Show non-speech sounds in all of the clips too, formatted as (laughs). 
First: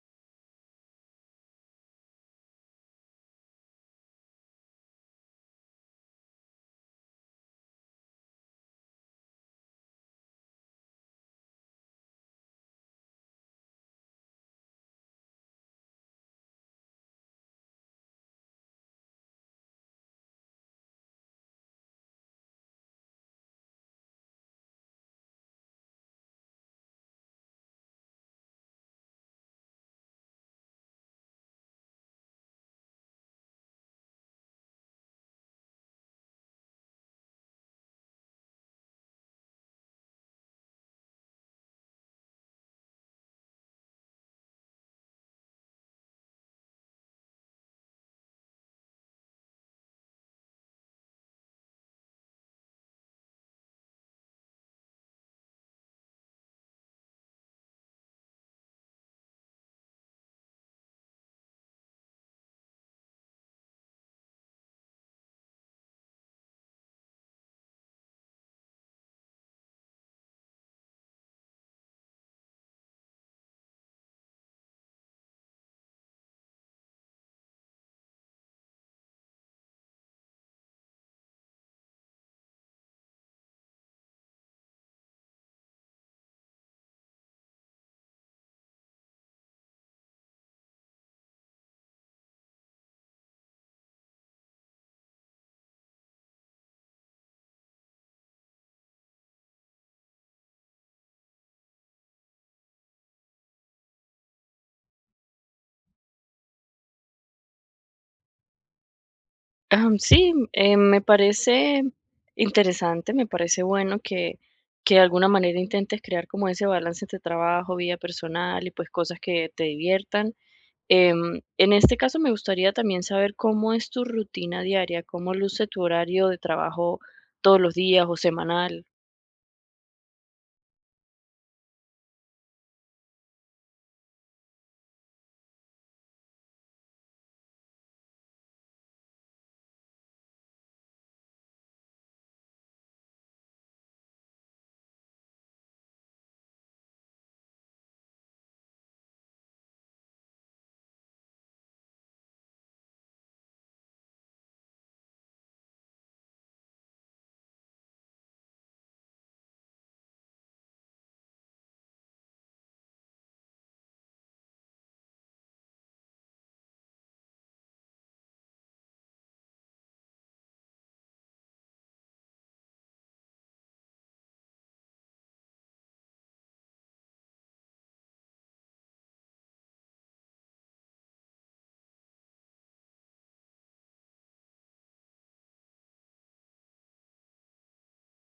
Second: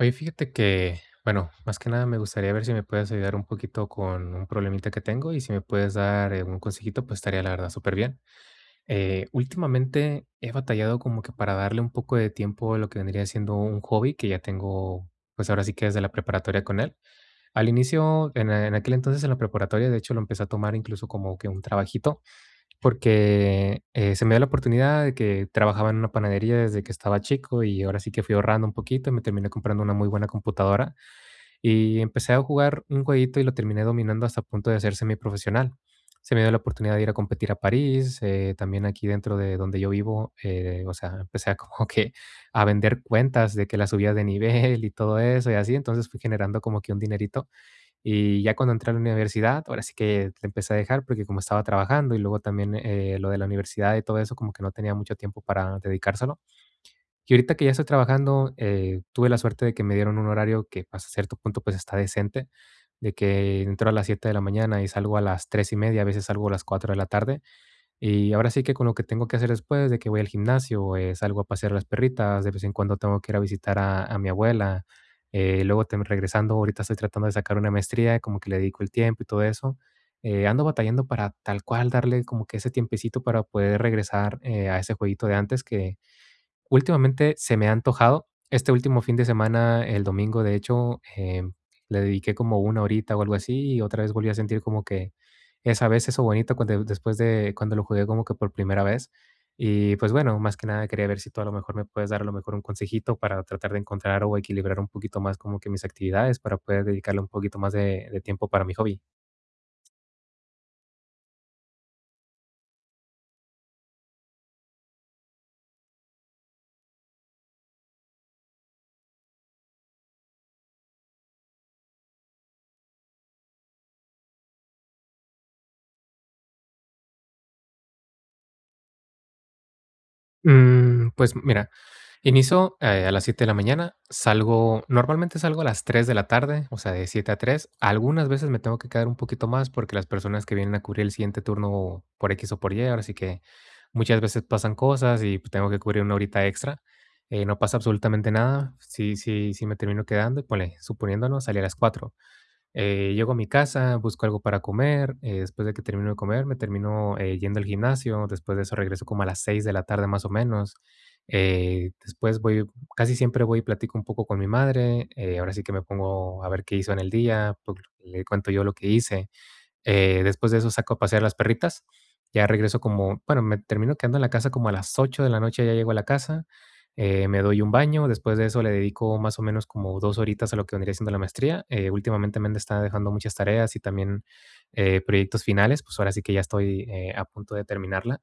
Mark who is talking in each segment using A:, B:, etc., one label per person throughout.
A: Oye, fíjate que, bueno, más que nada me gustaría ver si me puedes ayudar un poquito con un problemita que tengo y si me puedes dar un consejito, pues estaría la verdad súper bien. Últimamente he batallado como que para darle un poco de tiempo a lo que vendría siendo un hobby que ya tengo, pues ahora sí que desde la preparatoria con él. Al inicio, en aquel entonces en la preparatoria, de hecho lo empecé a tomar incluso como que un trabajito porque, se me dio la oportunidad de que trabajaba en una panadería desde que estaba chico, y ahora sí que fui ahorrando un poquito, y me terminé comprando una muy buena computadora, y empecé a jugar un jueguito y lo terminé dominando hasta el punto de ser semiprofesional. Se me dio la oportunidad de ir a competir a París, también aquí dentro de donde yo vivo, o sea, empecé a como que a vender cuentas de que las subía de nivel y todo eso y así, entonces fui generando como que un dinerito. Y ya cuando entré a la universidad, ahora sí que la empecé a dejar porque como estaba trabajando y luego también, lo de la universidad y todo eso, como que no tenía mucho tiempo para dedicárselo. Y ahorita que ya estoy trabajando, tuve la suerte de que me dieron un horario que hasta cierto punto, pues, está decente, de que entro a las 7 de la mañana y salgo a las 3:30, a veces salgo a las 4 de la tarde. Y ahora sí que con lo que tengo que hacer después de que voy al gimnasio, salgo a pasear a las perritas, de vez en cuando tengo que ir a visitar a mi abuela, luego regresando, ahorita estoy tratando de sacar una maestría, como que le dedico el tiempo y todo eso. Ando batallando para tal cual darle como que ese tiempecito para poder regresar a ese jueguito de antes que, últimamente se me ha antojado. Este último fin de semana, el domingo, de hecho, le dediqué como una horita o algo así, y otra vez volví a sentir como que esa vez eso bonito cuando después de cuando lo jugué como que por primera vez. Y pues bueno, más que nada quería ver si tú a lo mejor me puedes dar a lo mejor un consejito para tratar de encontrar o equilibrar un poquito más como que mis actividades para poder dedicarle un poquito más de tiempo para mi hobby.
B: Me parece interesante, me parece bueno que de alguna manera intentes crear como ese balance entre trabajo, vida personal y pues cosas que te diviertan. En este caso me gustaría también saber cómo es tu rutina diaria, cómo luce tu horario de trabajo todos los días o semanal.
A: Pues mira, inicio, a las 7 de la mañana, salgo normalmente salgo a las 3 de la tarde, o sea, de 7 a 3. Algunas veces me tengo que quedar un poquito más porque las personas que vienen a cubrir el siguiente turno por X o por Y, ahora sí que muchas veces pasan cosas y pues, tengo que cubrir una horita extra. No pasa absolutamente nada. Sí, sí, sí me termino quedando y ponle, suponiéndonos, salí a las 4. Llego a mi casa, busco algo para comer, después de que termino de comer, me termino, yendo al gimnasio, después de eso regreso como a las 6 de la tarde, más o menos. Después voy casi siempre voy y platico un poco con mi madre, ahora sí que me pongo a ver qué hizo en el día, pues, le cuento yo lo que hice. Después de eso saco a pasear las perritas. Ya regreso como, bueno, me termino quedando en la casa como a las 8 de la noche, ya llego a la casa, me doy un baño, después de eso le dedico más o menos como dos horitas a lo que vendría siendo la maestría. Últimamente me está dejando muchas tareas y también proyectos finales, pues ahora sí que ya estoy a punto de terminarla.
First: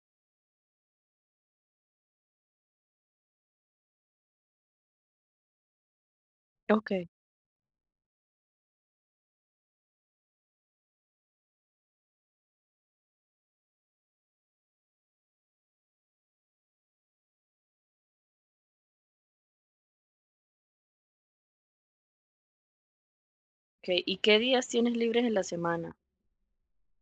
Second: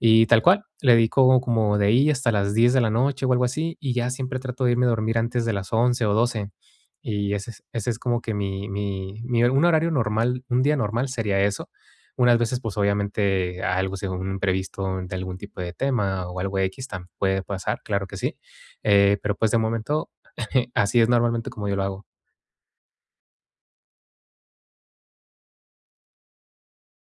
A: Y tal cual, le dedico como de ahí hasta las 10 de la noche o algo así, y ya siempre trato de irme a dormir antes de las 11 o 12.
B: Ok,
A: Y ese es como que un horario normal, un día normal sería eso. Unas veces, pues obviamente algo, un imprevisto de algún tipo de tema o algo X también puede pasar, claro que sí. Pero pues de momento, (laughs) así es normalmente como yo lo hago.
B: ok. ¿Y qué días tienes libres en la semana?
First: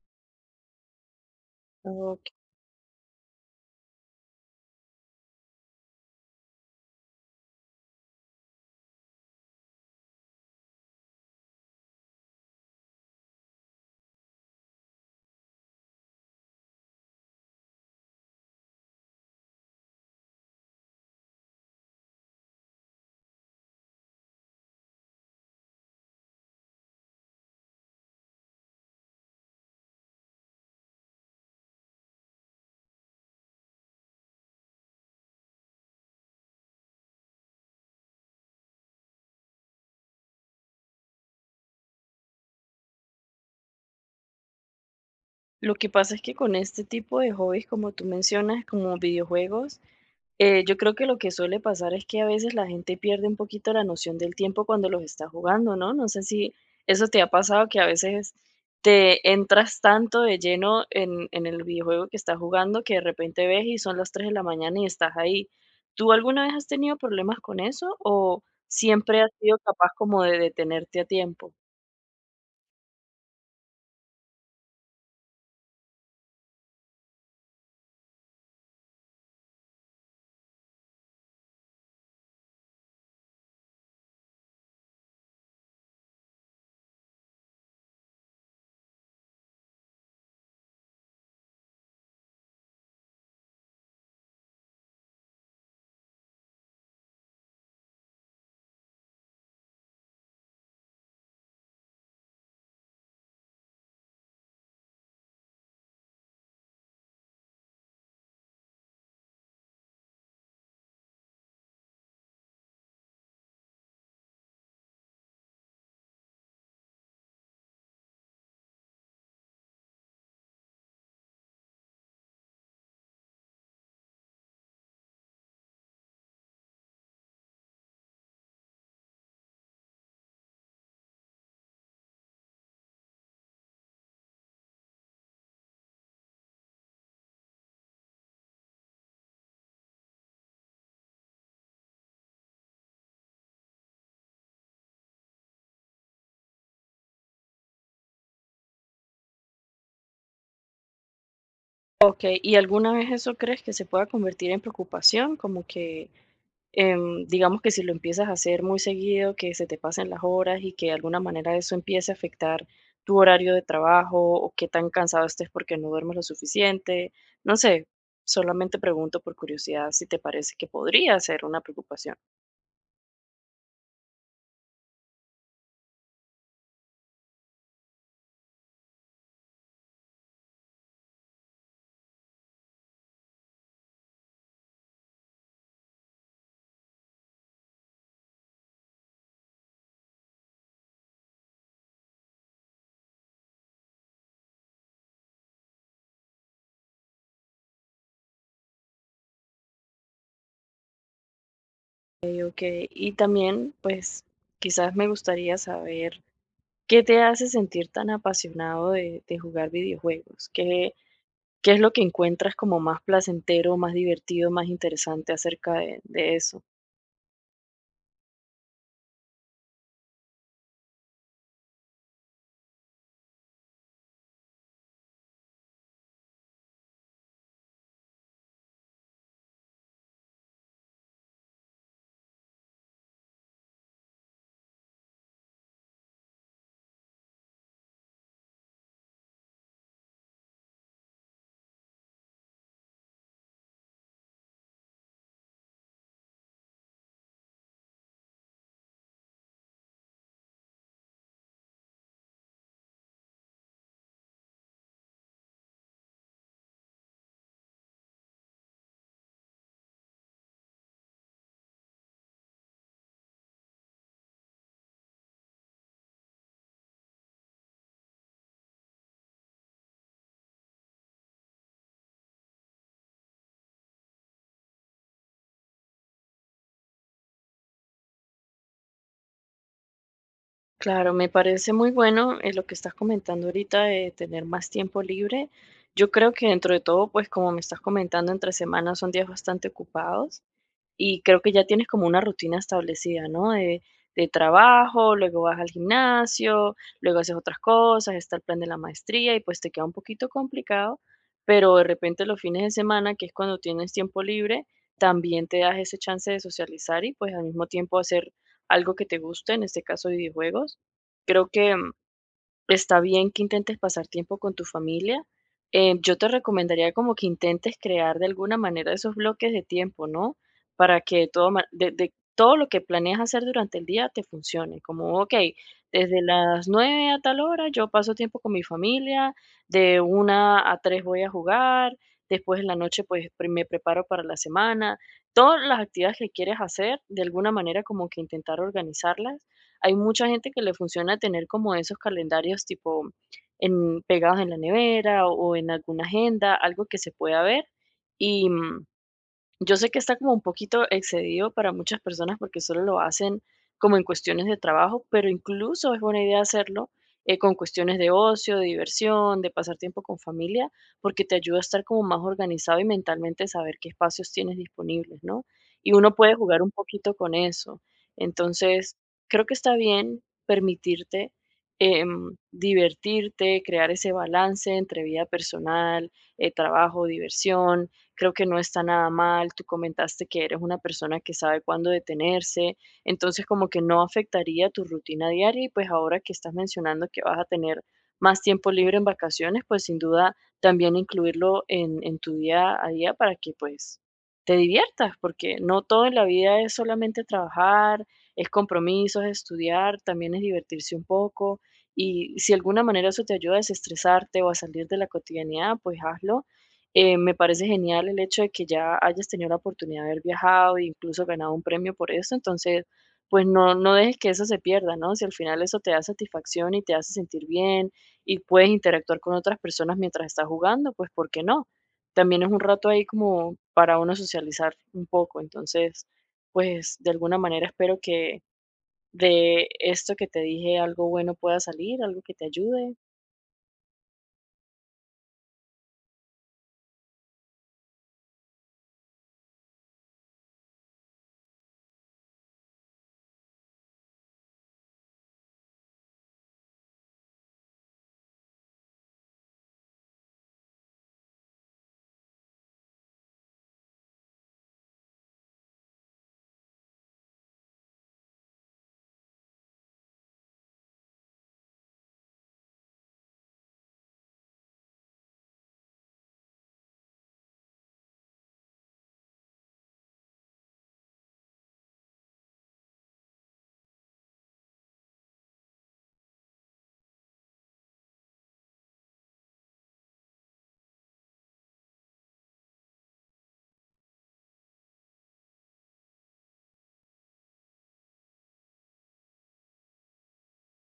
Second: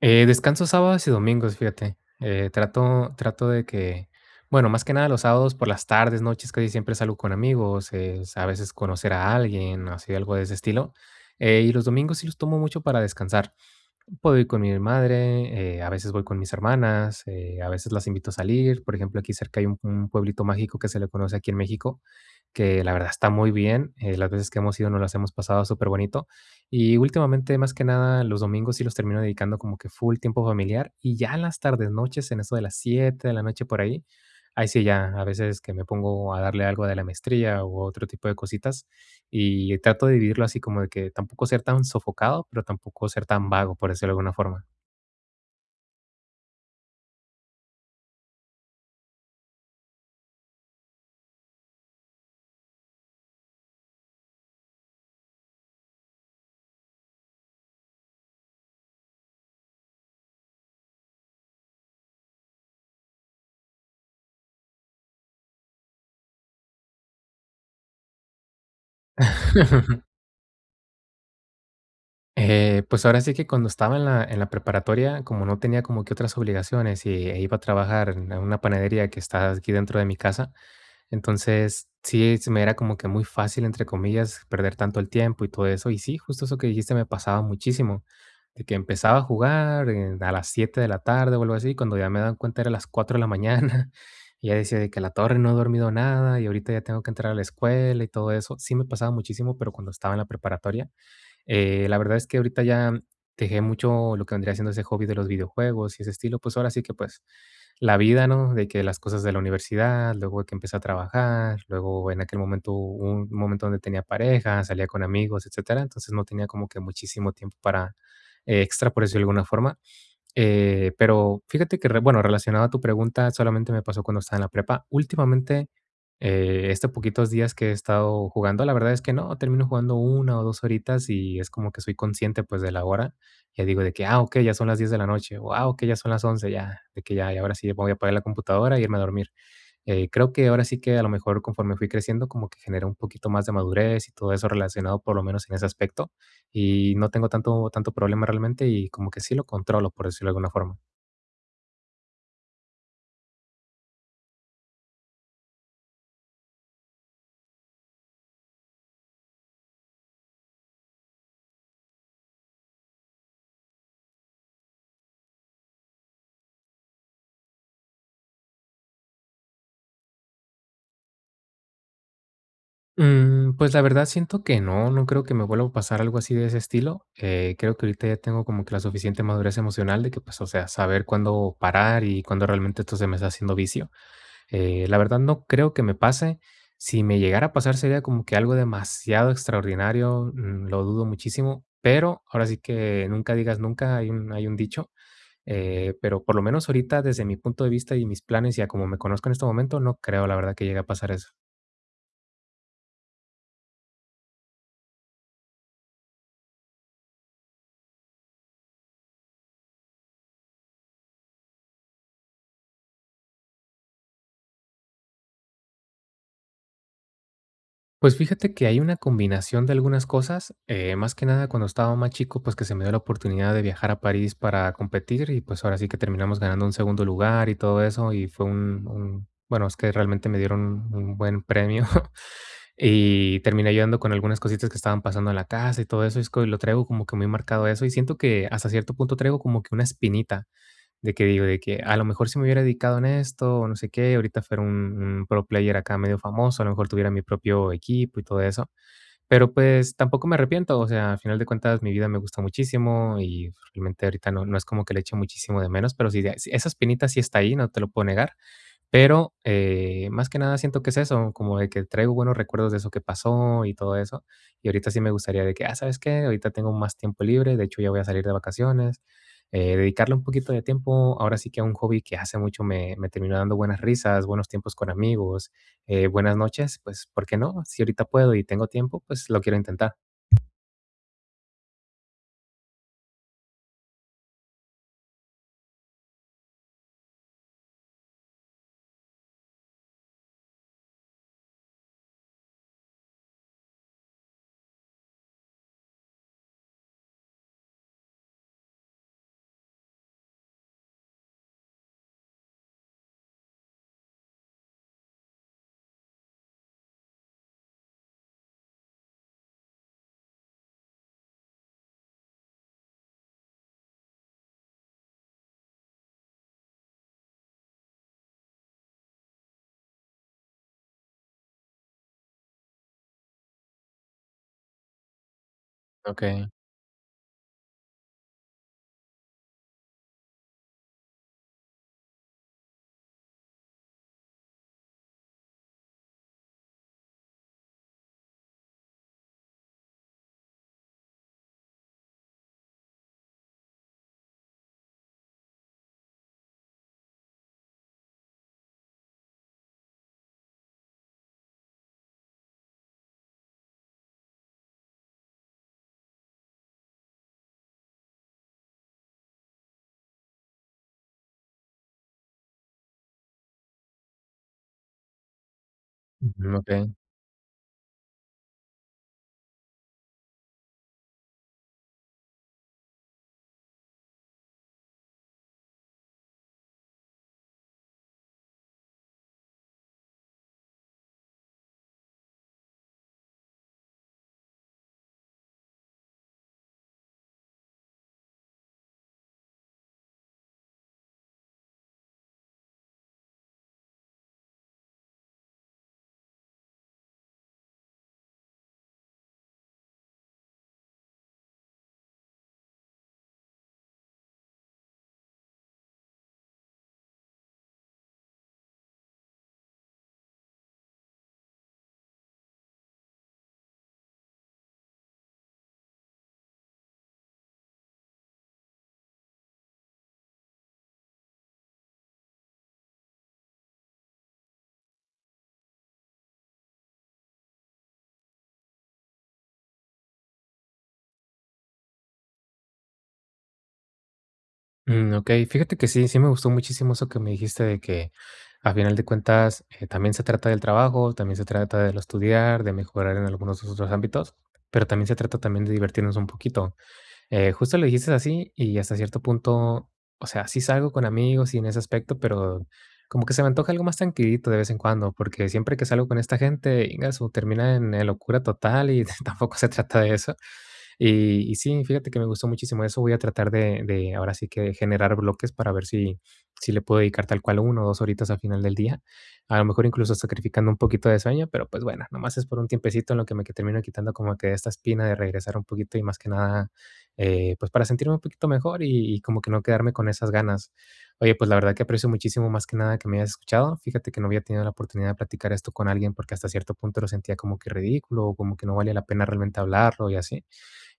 A: Descanso sábados y domingos, fíjate.
B: Ok.
A: Trato de que bueno, más que nada los sábados por las tardes, noches, casi siempre salgo con amigos, es a veces conocer a alguien, así algo de ese estilo, y los domingos sí los tomo mucho para descansar. Puedo ir con mi madre, a veces voy con mis hermanas, a veces las invito a salir. Por ejemplo, aquí cerca hay un pueblito mágico que se le conoce aquí en México, que la verdad está muy bien. Las veces que hemos ido nos las hemos pasado súper bonito. Y últimamente, más que nada, los domingos sí los termino dedicando como que full tiempo familiar. Y ya en las tardes, noches, en eso de las 7 de la noche por ahí, ahí sí ya, a veces que me pongo a darle algo de la maestría u otro tipo de cositas y trato de vivirlo así como de que tampoco ser tan sofocado, pero tampoco ser tan vago, por decirlo de alguna forma.
B: Lo que pasa es que con este tipo de hobbies, como tú mencionas, como videojuegos, yo creo que lo que suele pasar es que a veces la gente pierde un poquito la noción del tiempo cuando los está jugando, ¿no? No sé si eso te ha pasado que a veces te entras tanto de lleno en el videojuego que estás jugando que de repente ves y son las 3 de la mañana y estás ahí. ¿Tú alguna vez has tenido problemas con eso o siempre has sido capaz
A: (laughs)
B: como de detenerte a tiempo?
A: Pues ahora sí que cuando estaba en la preparatoria, como no tenía como que otras obligaciones y e iba a trabajar en una panadería que está aquí dentro de mi casa. Entonces, sí, se me era como que muy fácil, entre comillas, perder tanto el tiempo y todo eso. Y sí, justo eso que dijiste me pasaba muchísimo, de que empezaba a jugar a las 7 de la tarde o algo así, cuando ya me dan cuenta era las 4 de la mañana. (laughs) Y ya decía de que la torre no he dormido nada y ahorita ya tengo que entrar a la escuela y todo eso. Sí me pasaba muchísimo, pero cuando estaba en la preparatoria. La verdad es que ahorita ya dejé mucho lo que vendría siendo ese hobby de los videojuegos y ese estilo, pues ahora sí que pues la vida, ¿no? De que las cosas de la universidad, luego que empecé a trabajar, luego en aquel momento, un momento donde tenía pareja, salía con amigos, etcétera, entonces no tenía como que muchísimo tiempo para extra, por decirlo de alguna forma. Pero fíjate que, bueno, relacionado a tu pregunta, solamente me pasó cuando estaba en la prepa. Últimamente, estos poquitos días que he estado jugando, la verdad es que no, termino jugando una o dos horitas y es como que soy consciente pues de la hora. Ya digo de que, ah, ok, ya son las 10 de la noche, o ah, ok, ya son las 11 ya, de que ya, y ahora sí voy a apagar la computadora y irme a dormir. Creo que ahora sí que a lo mejor conforme fui creciendo, como que genera un poquito más de madurez y todo eso relacionado por lo menos en ese aspecto. Y no tengo tanto, tanto problema realmente y como que sí lo controlo, por decirlo de alguna forma.
B: Ok, ¿y alguna vez eso crees que se pueda convertir en preocupación? Como que digamos que si lo empiezas a hacer muy seguido, que se te pasen las horas y que de alguna manera eso empiece a afectar tu horario de trabajo o qué tan cansado estés porque no duermes lo suficiente, no sé, solamente pregunto por curiosidad si te parece que podría ser una preocupación.
A: Pues la verdad siento que no, no creo que me vuelva a pasar algo así de ese estilo. Creo que ahorita ya tengo como que la suficiente madurez emocional de que pues, o sea, saber cuándo parar y cuándo realmente esto se me está haciendo vicio. La verdad no creo que me pase. Si me llegara a pasar sería como que algo demasiado extraordinario, lo dudo muchísimo, pero ahora sí que nunca digas nunca, hay un dicho, pero por lo menos ahorita desde mi punto de vista y mis planes y a como me conozco en este momento, no creo la verdad que llegue a pasar eso.
B: Ok, ok, y también pues quizás me gustaría saber qué te hace sentir tan apasionado de jugar videojuegos, qué, qué es lo que encuentras como más placentero, más divertido, más interesante acerca de eso.
A: Pues fíjate que hay una combinación de algunas cosas, más que nada cuando estaba más chico, pues que se me dio la oportunidad de viajar a París para competir y pues ahora sí que terminamos ganando un segundo lugar y todo eso y fue bueno, es que realmente me dieron un buen premio (laughs) y terminé ayudando con algunas cositas que estaban pasando en la casa y todo eso y es que lo traigo como que muy marcado eso y siento que hasta cierto punto traigo como que una espinita de que digo, de que a lo mejor si me hubiera dedicado en esto o no sé qué, ahorita fuera un pro player acá medio famoso, a lo mejor tuviera mi propio equipo y todo eso. Pero pues tampoco me arrepiento, o sea, al final de cuentas mi vida me gusta muchísimo y realmente ahorita no, no es como que le eche muchisimo de menos, pero sí, sí, esa espinita sí está ahí, no te lo puedo negar. Pero, más que nada siento que es eso, como de que traigo buenos recuerdos de eso que pasó y todo eso. Y ahorita sí me gustaría de que, ah, ¿sabes qué? Ahorita tengo más tiempo libre, de hecho ya voy a salir de vacaciones, dedicarle un poquito de tiempo, ahora sí que a un hobby que hace mucho me terminó dando buenas risas, buenos tiempos con amigos, buenas noches, pues, ¿por qué no? Si ahorita puedo y tengo tiempo, pues lo quiero intentar.
B: Claro, me parece muy bueno, lo que estás comentando ahorita de tener más tiempo libre. Yo creo que dentro de todo, pues como me estás comentando, entre semanas son días bastante ocupados. Y creo que ya tienes como una rutina establecida, ¿no? De trabajo, luego vas al gimnasio, luego haces otras cosas, está el plan de la maestría y pues te queda un poquito complicado, pero de repente los fines de semana, que es cuando tienes tiempo libre, también te das ese chance de socializar y pues al mismo tiempo hacer algo que te guste, en este caso videojuegos. Creo que está bien que intentes pasar tiempo con tu familia. Yo te recomendaría como que intentes crear de alguna manera esos bloques de tiempo, ¿no? Para que todo, de todo lo que planeas hacer durante el día te funcione. Como, ok, desde
A: Ok,
B: las 9 a tal hora yo paso tiempo con mi familia, de una a 3 voy a jugar, después en la noche pues me preparo para la semana. Todas las actividades que quieres hacer, de alguna manera como que intentar organizarlas. Hay mucha gente que le funciona tener como esos calendarios tipo en pegados en la nevera o en alguna agenda, algo que se pueda ver. Y, mm, yo sé que está como un poquito excedido para muchas personas porque solo lo hacen como en cuestiones de trabajo, pero incluso es buena idea hacerlo con cuestiones de ocio, de diversión, de pasar tiempo con familia, porque te ayuda a estar como más organizado y mentalmente saber qué espacios tienes disponibles, ¿no? Y uno puede
A: ujú,
B: jugar un
A: ok.
B: poquito con eso. Entonces, creo que está bien permitirte divertirte, crear ese balance entre vida personal, trabajo, diversión. Creo que no está nada mal, tú comentaste que eres una persona que sabe cuándo detenerse, entonces como que no afectaría tu rutina diaria y pues ahora que estás mencionando que vas a tener más tiempo libre en vacaciones, pues sin duda también incluirlo en tu día a día para que pues te diviertas, porque no todo en la vida es solamente trabajar, es compromisos, es estudiar, también es divertirse un poco. Y si de alguna manera eso te ayuda a desestresarte o a salir de la cotidianidad, pues hazlo. Me parece genial el hecho de que ya hayas tenido la oportunidad de haber viajado e incluso ganado un premio por eso, entonces, pues no, no dejes que eso se pierda, ¿no? Si al final eso te da satisfacción y te hace sentir bien y puedes interactuar con otras personas mientras estás jugando, pues ¿por qué no? También es un rato ahí como para uno socializar un poco, entonces, pues de alguna manera espero que de esto que te dije algo bueno pueda salir, algo que te ayude.
A: Mm, okey. Fíjate que sí, sí me gustó muchísimo eso que me dijiste de que, a final de cuentas, también se trata del trabajo, también se trata de lo estudiar, de mejorar en algunos otros ámbitos, pero también se trata también de divertirnos un poquito. Justo lo dijiste así y hasta cierto punto, o sea, sí salgo con amigos y en ese aspecto, pero como que se me antoja algo más tranquilito de vez en cuando, porque siempre que salgo con esta gente, ingasu, termina en locura total y (laughs) tampoco se trata de eso. Y sí, fíjate que me gustó muchísimo eso. Voy a tratar de ahora sí que generar bloques para ver si le puedo dedicar tal cual uno o dos horitas al final del día. A lo mejor incluso sacrificando un poquito de sueño, pero pues bueno, nomás es por un tiempecito en lo que me que termino quitando como que esta espina de regresar un poquito y más que nada pues, para sentirme un poquito mejor y como que no quedarme con esas ganas. Oye, pues, la verdad que aprecio muchísimo, más que nada, que me hayas escuchado. Fíjate que no había tenido la oportunidad de platicar esto con alguien, porque hasta cierto punto lo sentía como que ridículo, o como que no valía la pena realmente hablarlo y así.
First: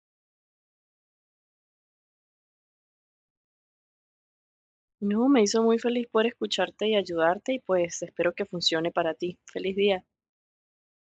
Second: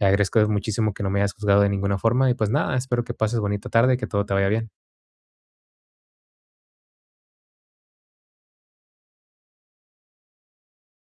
A: Agradezco muchísimo que no me hayas juzgado de ninguna forma y, pues, nada, espero que pases bonita tarde y que todo te vaya bien.
B: No, me hizo muy feliz por escucharte y ayudarte y pues espero que funcione para ti. Feliz día.